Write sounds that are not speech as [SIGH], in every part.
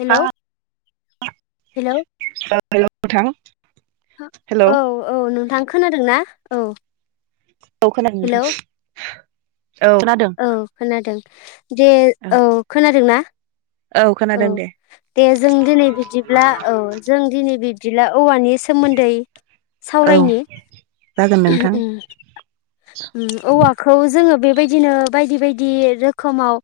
Hello hello हेल'‌ अथां औ औ नोंथां खोनादोंना? औ ओ खोनादों हेलौ नोंथां। खोनादों औ खोनादों। दे औ खोनादों ना? औ खोनादों दे दे जों दिनै बिदिब्ला औ जों दिनै बि [UNINTELLIGIBLE] औवानि सोमोन्दै औ सावरायनि जागोन नोंथां अम उम औवाखौ जोङो बे बेबायदिनो बायदि बायदि रोखोमाव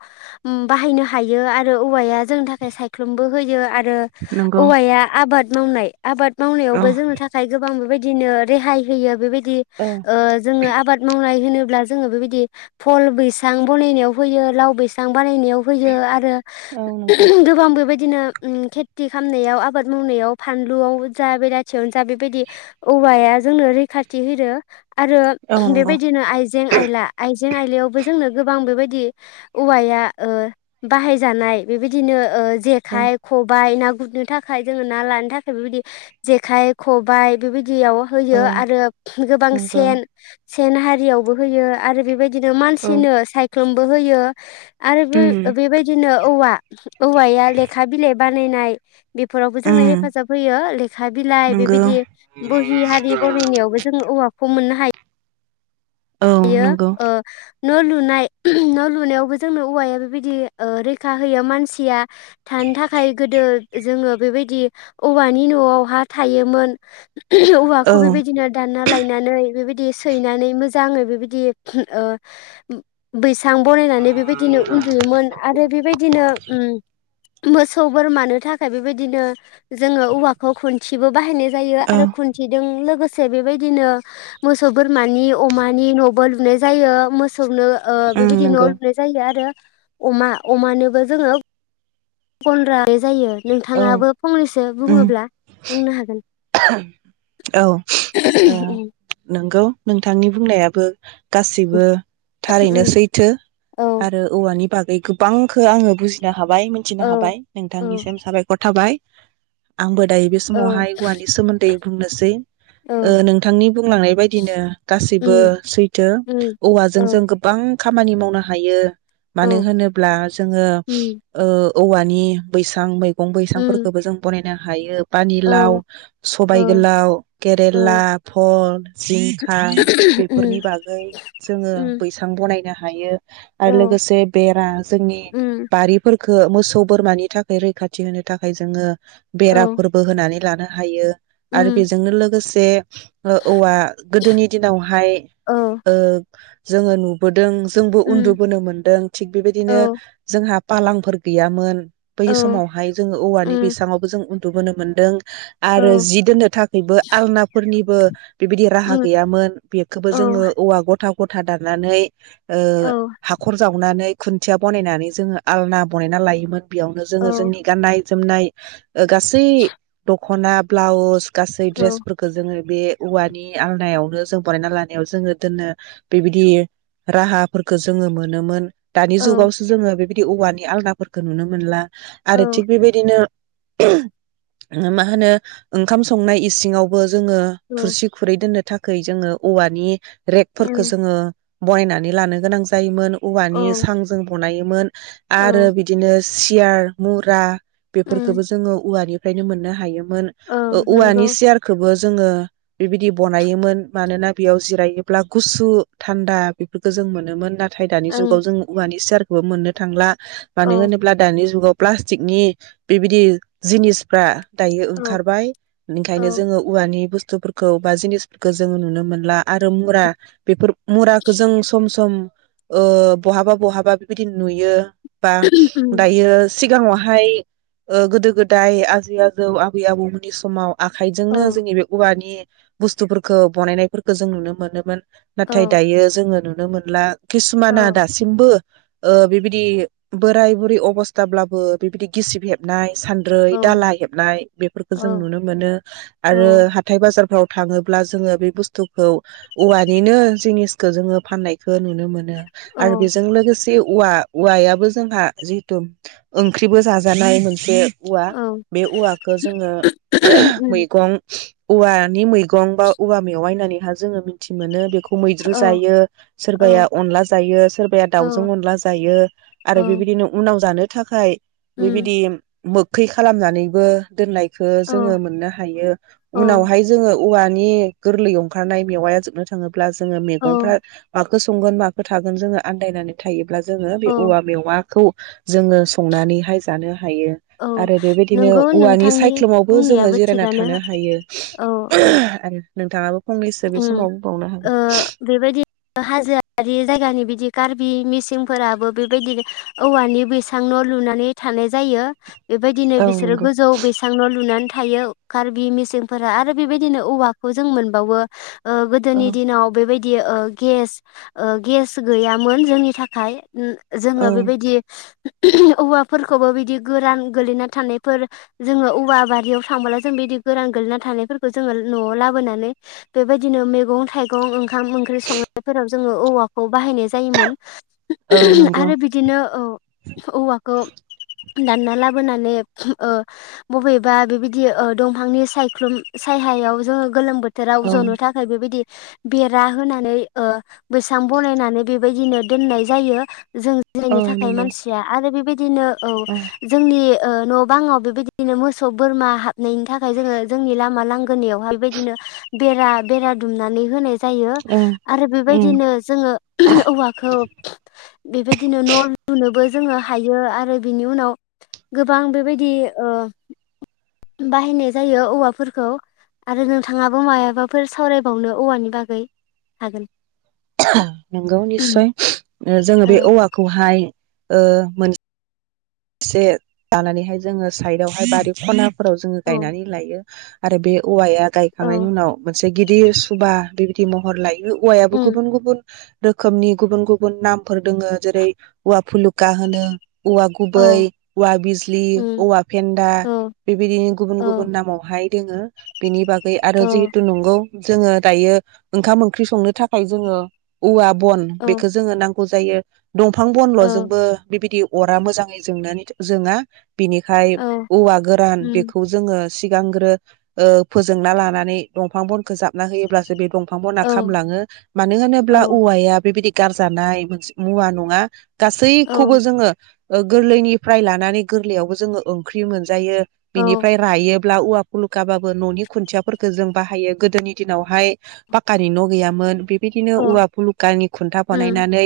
बाहायनो हायो आरो औवाया जोंनि थाखाय सायख्लुमबो होयो आर रो नंगौ औवाया आबाद मावनाय आबाद औ मावनायावबो जोंनि थाखाय गोबां बेबायद दिनो रेहाय होयो बेबायद दि औ ओ जोंनि आबाद मावनाय होनो ब्ला जोंङो बेबायदि फल बैसां बनायाव होमो लाव बैसां बानायनायाव होयो आरो औ नंगौ गोबां बेबाय दिनोम उम खेथि खालामनायाव आबाद मावनायाव फानलुआव जा बेला यावनो जा बेबायदि औवाया जोंनो रैखाथि हैरो आरो औ नंगौ बेबायदिनो आइजें आयला आइजें आइलायावबो जोंनो गोबां बेबायदि औवाया ओ बाहायजानाय बेबायदिनो ओ औ जेखाइ, खबाइ ना हमनो थाखाय जोङो ना लानो थाखाय बेबायदि जेखाइ खबाइ बेबाय दियाव औ होयो आरो गोबां नंगौ सेन सेन हारियावबो होयो आरो बेबाय दिनो औ मानसिनो साय ख्लोमबो होयो आरो बो उम बेबायदिनो औवा औवाया लेखा बिलाइ बानायनाय बेफोरावबो जोंनो उम हेफाजाब होयो लेखा बिलाइ नंगौ बेबायदि बोहि हारि बनायनायावबो जों औवा खौ मोननो हा औ यो नंगौ ओ न' लुनाय न' लुनायावबो जोंनो औवाया बेबायदि रैखा होयो मानसिया थानो थाखाय गोदो जोङो बेबायदि औवानि न'आवहा थायोमोन औ औवाखौ बेबायदिनो दानना लायना नानै बेबायदि सैनानै मोजां जाङै बेबायदि ओ बै सां बानायनानै बेबायदिनो उन्दुयोमोन आरो बेबायदिनो मोसौ बोरमानो थाखाय बेबायदिनो जोङो औवाखौ खुन्थिबो बाहायनाय जायो औ आरो खुन्थिदों लोगोस से बेबायदिनो मोसौ बोरमानि अमानि न'बो लुनाय जायो मोस सौनो ओ उम बेबायदि न' नंगौ लुनाय जायो आरो अमा अमानोबो जोङो गनद्रा लुनाय जायो औ नोंथाङाबो फंनैसो उम बुङोब्ला बुंनो हागोन औ ओ नंगौ नोंथांनि बुंनायाबो गासिबो थारैनो उम सैथो औ आरो औवानि बाग बे गोबांखो आङो बुजिनो हा हाबाय औ मिथिनो हाबाय औ नोंथांनिसिम साबायखर थाबाय आंबो दायो बे औ समावहाय औवानि सोमोन्दै बुंनोसै ओ औ नोंथांनि बुंलांनाय बायदिनो गासैबो उम सैथो उम औ औवाजों जों गोबां खामानि मावनो हायो औ मानो होनोब्ला जोङो उम ओ औवानि बैसां मैग गं बैसां उम फोरखौबो जों बनाय नों हायो बा ने औ औ सबाइ गोलाव औ केरेला भल जिंखा बेफोरनि उम बागै जोङो उम बैसां बनायनो हा हायो आरो औ लोगोसे बेरा जोंनि उम बारि फोर मोसौ बोरमानि थाखाय रैखाथि होनो थाखाय जोङो औ बेराफोरबो होनानै लानो हायो। आरो उम बेजोंनो लोगोसे बे ओ औवा गोदोनि दिनावहाय औ ओ जोङो नुबोद जों जोंबो उम उन्दुबोनो मोनदों थिग औ बेबायदिनो जोंहा फालांफोर गैयामोन बै औ समावहाय जोङो औवानि उम बैसामावबो जों नुबोनो मोनदों। औ आरो जि दोननो थाखायबो आलनाफोरनिबो [INAUDIBLE] बेबायदि राहा उम गैयामोन बेखौबो औ जोङो औवा गथा गथा दाननानै ओ औ हाखर जावनानै खुन्थिया बनायनानै जोङो आलना बनायना लायोमोन। बेयावनो औ जोङो जोंनि गानाय जोमनाय गासै दाखना ब्लाउस गासै ड्रेस औ फोरफोरखो जोङो बे औवानि आलनायावनों जों बरानायना लानायाव जोङो दोननो बेबायदि राहाफोरखौ जोङो मोनोमोन। दानि जुगावसो जोङो बि बिदि औवानि आलदाफोरखौ नुनो मोनला। औ आरो थिग बेबायदिनो [INAUDIBLE] मा होनो ओंखाम संनाय इसिङावबो जोङो थुरसि खुरै दोननो थाखाय जोङो औवानि रेकफोरखौ उम जोङो बायनानै लानो गोनां जायोमोन। औ औवानि सांजों बनायो मोन। आरो औ बिदिनो सियार मुरा उम बेफोरखौबो जोङो औवानि फायनो मोनो मोननो हायो मोन औ वानि नंगौ सियारखोबो जोङो बेबायदि बनायोमोन मानोना बेयाव जिरायोब्ला गुसु थान्दा बेफोरखौ जों मोनोमोन ना थाय दानि ओं जुगाव जों औवानि सियार मोननो थांला। मानो औ होनोब्ला दानि जुगाव प्लास्टिकनि बेबायदि जिनिसफ्रा दायो औ ओंखारबाय बेनिखायनो औ जोंङो औवानि बुस्थु बुस्थुफोरखौ बा जिनिसफोरखौ जोंङो नुनो मोनला आरो मुरा बेफोर मुराखौ जों सम सम ओ बहाबा बहाबा बेबायदि नुयो। बा उम दायो सिगाङावहाय गोदो गोदाय आजै आजौ जौ आबै आबौमोननि समाव औ आखाइजोंनो जोंनि बे औवानि बुस्थुफोरखौ बनायनायफोरखौ जों नुनो मोनोमोन। औ नाथाय दायो जोंङो नुनो नुनो मोनला औ किसुमाना दासिमबो ओ बिबायदि बोराय बुरै अबस्थाब्लाबो बिबायदि गिसिब हेबनाय सान्द्रै औ दालाा हेब नाय बेफोरखौ जों औ नुनो मोनो औ आरो हाथाय बाजारफ्राव थाङोब्ला जोंङो बे बुस्थुखौ औवानिनो जिनिसखौ जोंङो फाननायखौ नुनो मोनो आरो बेजों लोगोसे औवा औवायाबो जोंहा जितु ओंख्रिबो जाजानाय मोनसे औवा बे औवाखौ जोंङो उम मैगं औवानि मै गं बा औवा मेवाय होननानै जोंङो मिथि मोनो बेखौ मैद्रु औ जायो औ सोरबाया अनला जायो सोरबाया औ दाउजों अनला जायो आरो बेबायदिनो उनाव जानो थाखाय बि उम बायदि मोखै खालामनानै बो दोननाय खौ औ जोंङो मोननो हायो उनावहाय जोंङो औवानि गोरलै ओंखारनाय मेवाया जोबनो थाङोब्ला जोंङो मैगंफोर माखो संगोन मखो थागोन जोंङो आन्दायनानै थायो। अब्ला जोंङो बे औ औवा मेवा खौ जोंङो संनानैहाय जानो हायो औ आरो बेबायदिनो नंगौ औवानि नोंथांनि सायख्लुमावबो जोंङो बुंनायाबो जिरायना थिगानो थानो हायो औ औ आरो नोंथाङाबो फंनैसो बे उम समाव बुंनो ओ हागोन। बेबायदि हाजोआरि जायगानि बिदि कार्बि मिसिंफोराबो बेबायदि औवानि बैसां न' लुनानै थानाय जायो। बेबायदिनो औ बिसोरो नंगौ गोजौ बैसां न' लुनानै थायो कार्बि मिसिंफोरा आरो बेबायदिनो औवाखौ जों मोनबावो। ओ औ गोदोनि दिनाव बेबाय दि ओ गेस ओ गेस गैयामोन जोंनि थाखाय [UNINTELLIGIBLE] जोङो औ बेबायदि [UNINTELLIGIBLE] औवाफोरखौबो बिदि गोरान गोलैना थानायफोर जोङो औवा बारियाव थांबोला जों बिदि गोरान गोलैना थानायफोरखौ जोङो न'आव लाबोनानै बेबायदिनो मैगं थाइगं ओंखाम ओंख्रि संनायफोराव जोङो औवाखौ बाहायनाय जायोमोन। [UNINTELLIGIBLE] नंगौ आरो बिदिनो औ औवाखौ दानना लाबोनानै ओ बबेबा बेबायदि ओ दंफांनि सायख्लुम सायहायाव जोङो गोलोम बोथोर औ ज'नो थाखाय बेबायदि बेरा होनानै ओ बैसां बनायनानै बेबायदिनो दोननाय जायो। जों औ जिरायनो थाखाय नंगौ मानसिया आरो बेबायदिनो औ जोंनि ओ न' बाङाव बेबायदिनो मोसौ बोरमा हाबनायनि थाखाय जोङो जोंनि लामा लांगोनायावहाय बेबायदिनो बेरा बेरा दुमनानै होनाय जायो ओं आरो ओं बेबायदिनो जोङो औवाखौ बेबायदिनो न' लुनोबो जोङो हायो आरो बिनि उनाव गोबां बेबायदि ओ बाहानाय जायो औवाफोरखौ आरो नोंथाङा मायाबाफोर सावरायबावनो औवानि बागै हागोन। [UNINTELLIGIBLE] नंगौ निस्सय ओ जोङो औ बे औवाखौहाय ओ मोन से लानानैहाय जोङो साइदावहाय बारि ख'नाफोराव जोङो औ गायनानै लायो। आरो बे औवाया गायखांनायनि औ उनाव मोनस गिदिर सुबा बेबायदि महर लायो। औवायाबो उम गुबुन गुबुन रोखोमनि गुबुन गुबुन नामफोर दोङो। जेरै औवा फुलुका होनो औवा औ गुबै औवा बिजलि उम औवा फेन्दा औ बेबायदिनो गुबुन औ गुबुन नामावहाय दोङो बिनि बा गै आरो औ जिहेतु नंगौ। जोङो दायो ओंखाम ओंख्रि संनो थाखाय जोङो औवा बन औ बेखो जोङो नां गौ जायो। दंफां औ बनल'जोंबो बिबायदि अरा मोजां यै जोङा। बिनिखायनो औ औवा गोरान उम बेखौ जोङो सिगांग्रो ओ फोजोंना लानानै दंफां बनखौ जाबना होयोब्लासो बे दं फां बना औ खालामलाङो मानो होनोब्ला औ औवाया बेबायदि गारजानाय मोनसे मुवा नङा। औ गासैखौबो जोङो ओ गोरलैनिफ्राय लानानै गोरलैयावबो जोङो ओंख्रि मोनजायो। औ बिनिफ्राय रायो ब्ला औवा फुलुकाबाबो न'नि खुथियाफोरखो जों बाहायो गोदोनि दिनावहाय पाक्कानि न' गैयामोन बिब बिदिनो औ औवा फुलुकानि खुन्था उम बानाय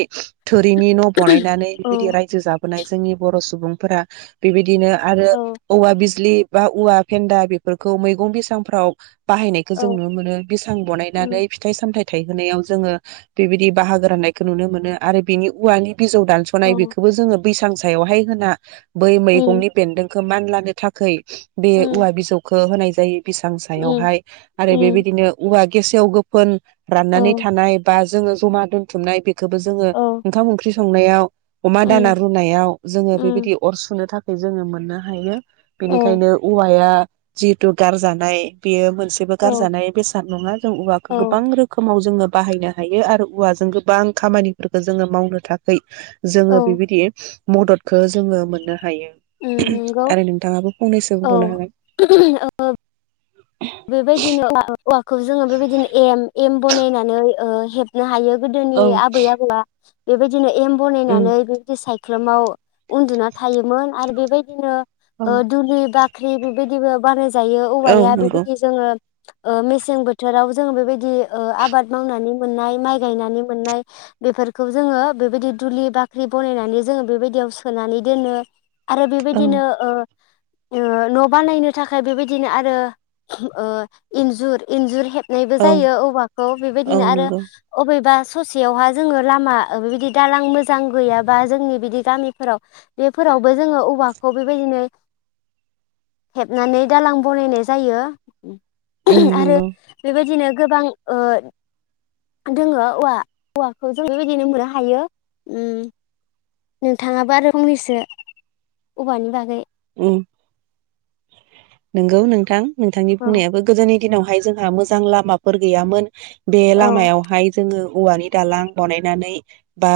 थोरिनि न' बानायनानै औ बिबायदि रायजो जाबो नाय जोंनि ब र' सुबुंफोरा बेबाय दिनो आरो औवा बिजलि बा औवा फेन्दा बेफोरखौ मैगं बैसांफ्राव बाहायनायखौ औ जों नुनो मोनो बैसां उम बनायनानै फिथाइ सामथाय थाइबोनायाव जोङो बेबायदि बाहागो राननायखो नुनो मोनो आरो बिनि औवानि बिजौ औ दानस'नाय बेखौबो जोङो बैसां सायावहाय होना बै उम मैगंनि बेन्दों खो मानलानो थाखाय बे उम औवा बिजौखौ होनाय जायो। बैसां उम सायावहाय आरो उम बेबायदिनो औवा गेसेव- गोफोन राननानै औ थानाय बा जोङो जमा दोनथुमनाय खौबो जोङो औ ओंखाम- ओंख्रि संनायाव अमा उम दाना रुनायाव जोङो उम बेबायदि अर सुनो थाखाय जोङो मोननो हायो औ बेनिखायनो औवाया जिहेथु गारजानाय बेयो औ गारजानाय बेसाद नङा जों औवाखौ औ गोबां रोखोमाव जोङो बाहायनो हायो आरो औवाजों गोबां खामानिफोरखौ जोङो मावनो थाखाय जोङो औ बेबायदि मददखौ जोङो मोनो उम हायो नंगौ आरो नोंथाङाबो फंनैसो बुंबावनो हागोन। औ बेबायदिनो [UNINTELLIGIBLE] खौ जोङो बेबायदिनो एम एम बनायनानै ओ हेबनो हायो गोदोनि औ आबै आबौआ बेबायदिनो एम बनायनानै बेबायदि साइ ख्लुमाव उन्दुना थायोमोन आरो बेबायदिनो उम दुलि बा बाख्रि बेबायदिबो बानाय जायो औ औवाया बे नंगौ ओ मेसें बोथोराव जोङो बेबायदि ओ आबाद मावनानै मोननाय माइ गायनानै मोननाय बेफोरखौ जोङो बेबायदि दुलि बाख्रि बनायनानै जोङो बेबायदियाव सोनानै दोनो। आरो औ बेबायदिनो ओ ओ न' बानायनो थाखाय बेबायदिनो आरो ओ इन्जुर इन्जुर हे नायबो जायो औवाखौ औ बेबायदिनो आरो नंगौ अबेबा ससेयावहा जोङो लामा बेबायदि दालां मोजां गैयाबा जोंनि बिदि गामिफोराव बेफोरावबो जोङो औवाखौ बेबायदिनो हेबनानै दालां बनायनाय जायो। उम आरो नंगौ बेबायदिनो गोबां ओ दोङो औवा औवाखौ जों बेबायदिनो मोननो हायो उम नोंथाङाबो आरो फंनैसो औवानि बागै [INAUDIBLE] नोंगौ नोंथां नोंथांनि औ बुंनायाबो गोदोनि दिनावहाय जोंहा मोजां लामाफोर गैयामोन बे औ लामायावहाय जोङो औवानि दालां बानायनानै बा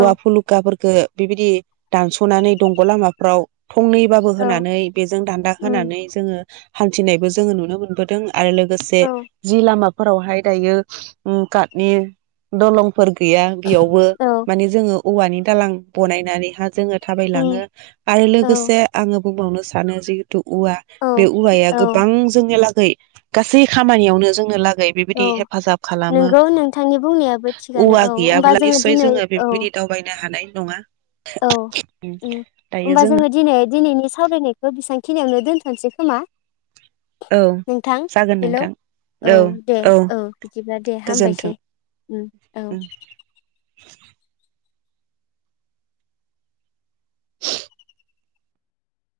औवा फुलुखाफोर बे बिबायदि दानस'नानै दंग' लामाफ्राव थंनैबाबो औ होनानै बेजों दान्दा उम होनानै हान्थिनायबो जोङो नुनो मोनबोदों। आरो लोगोसे औ जि लामा फोरावहाय दायो उम काटनि दलं फोर गैया बेयावबो औ माने जोङो औवानि दालां बनायनानैहा जोङो उम थाबायलाङो आरो औ लोगोसे आङो बुंबावनो सानो जिहेतु औवा औ बे औवाया औ गोबां जोंनि गासै खामानियावनो जोंनो ला बेबायदि औ हेफाजाब खालामो। नोंगौ नोंथांनि बुंनायाबो थिगानो औवा औ होमबा गैयाब्ला निस्य दिनै जोङो औ बेबायदि दावबायनो हानाय नङा औ उम होनोमबा जोङो दिनै दिनैनि सावरायनायखौ बेसां खिनियावनो दोनथ'नोसै खोमा? औ नोंथां जागोन हेलौ नोंथां औ दे औ बिदिब्ला दे गोजोन्थों हामबायसै उम औ।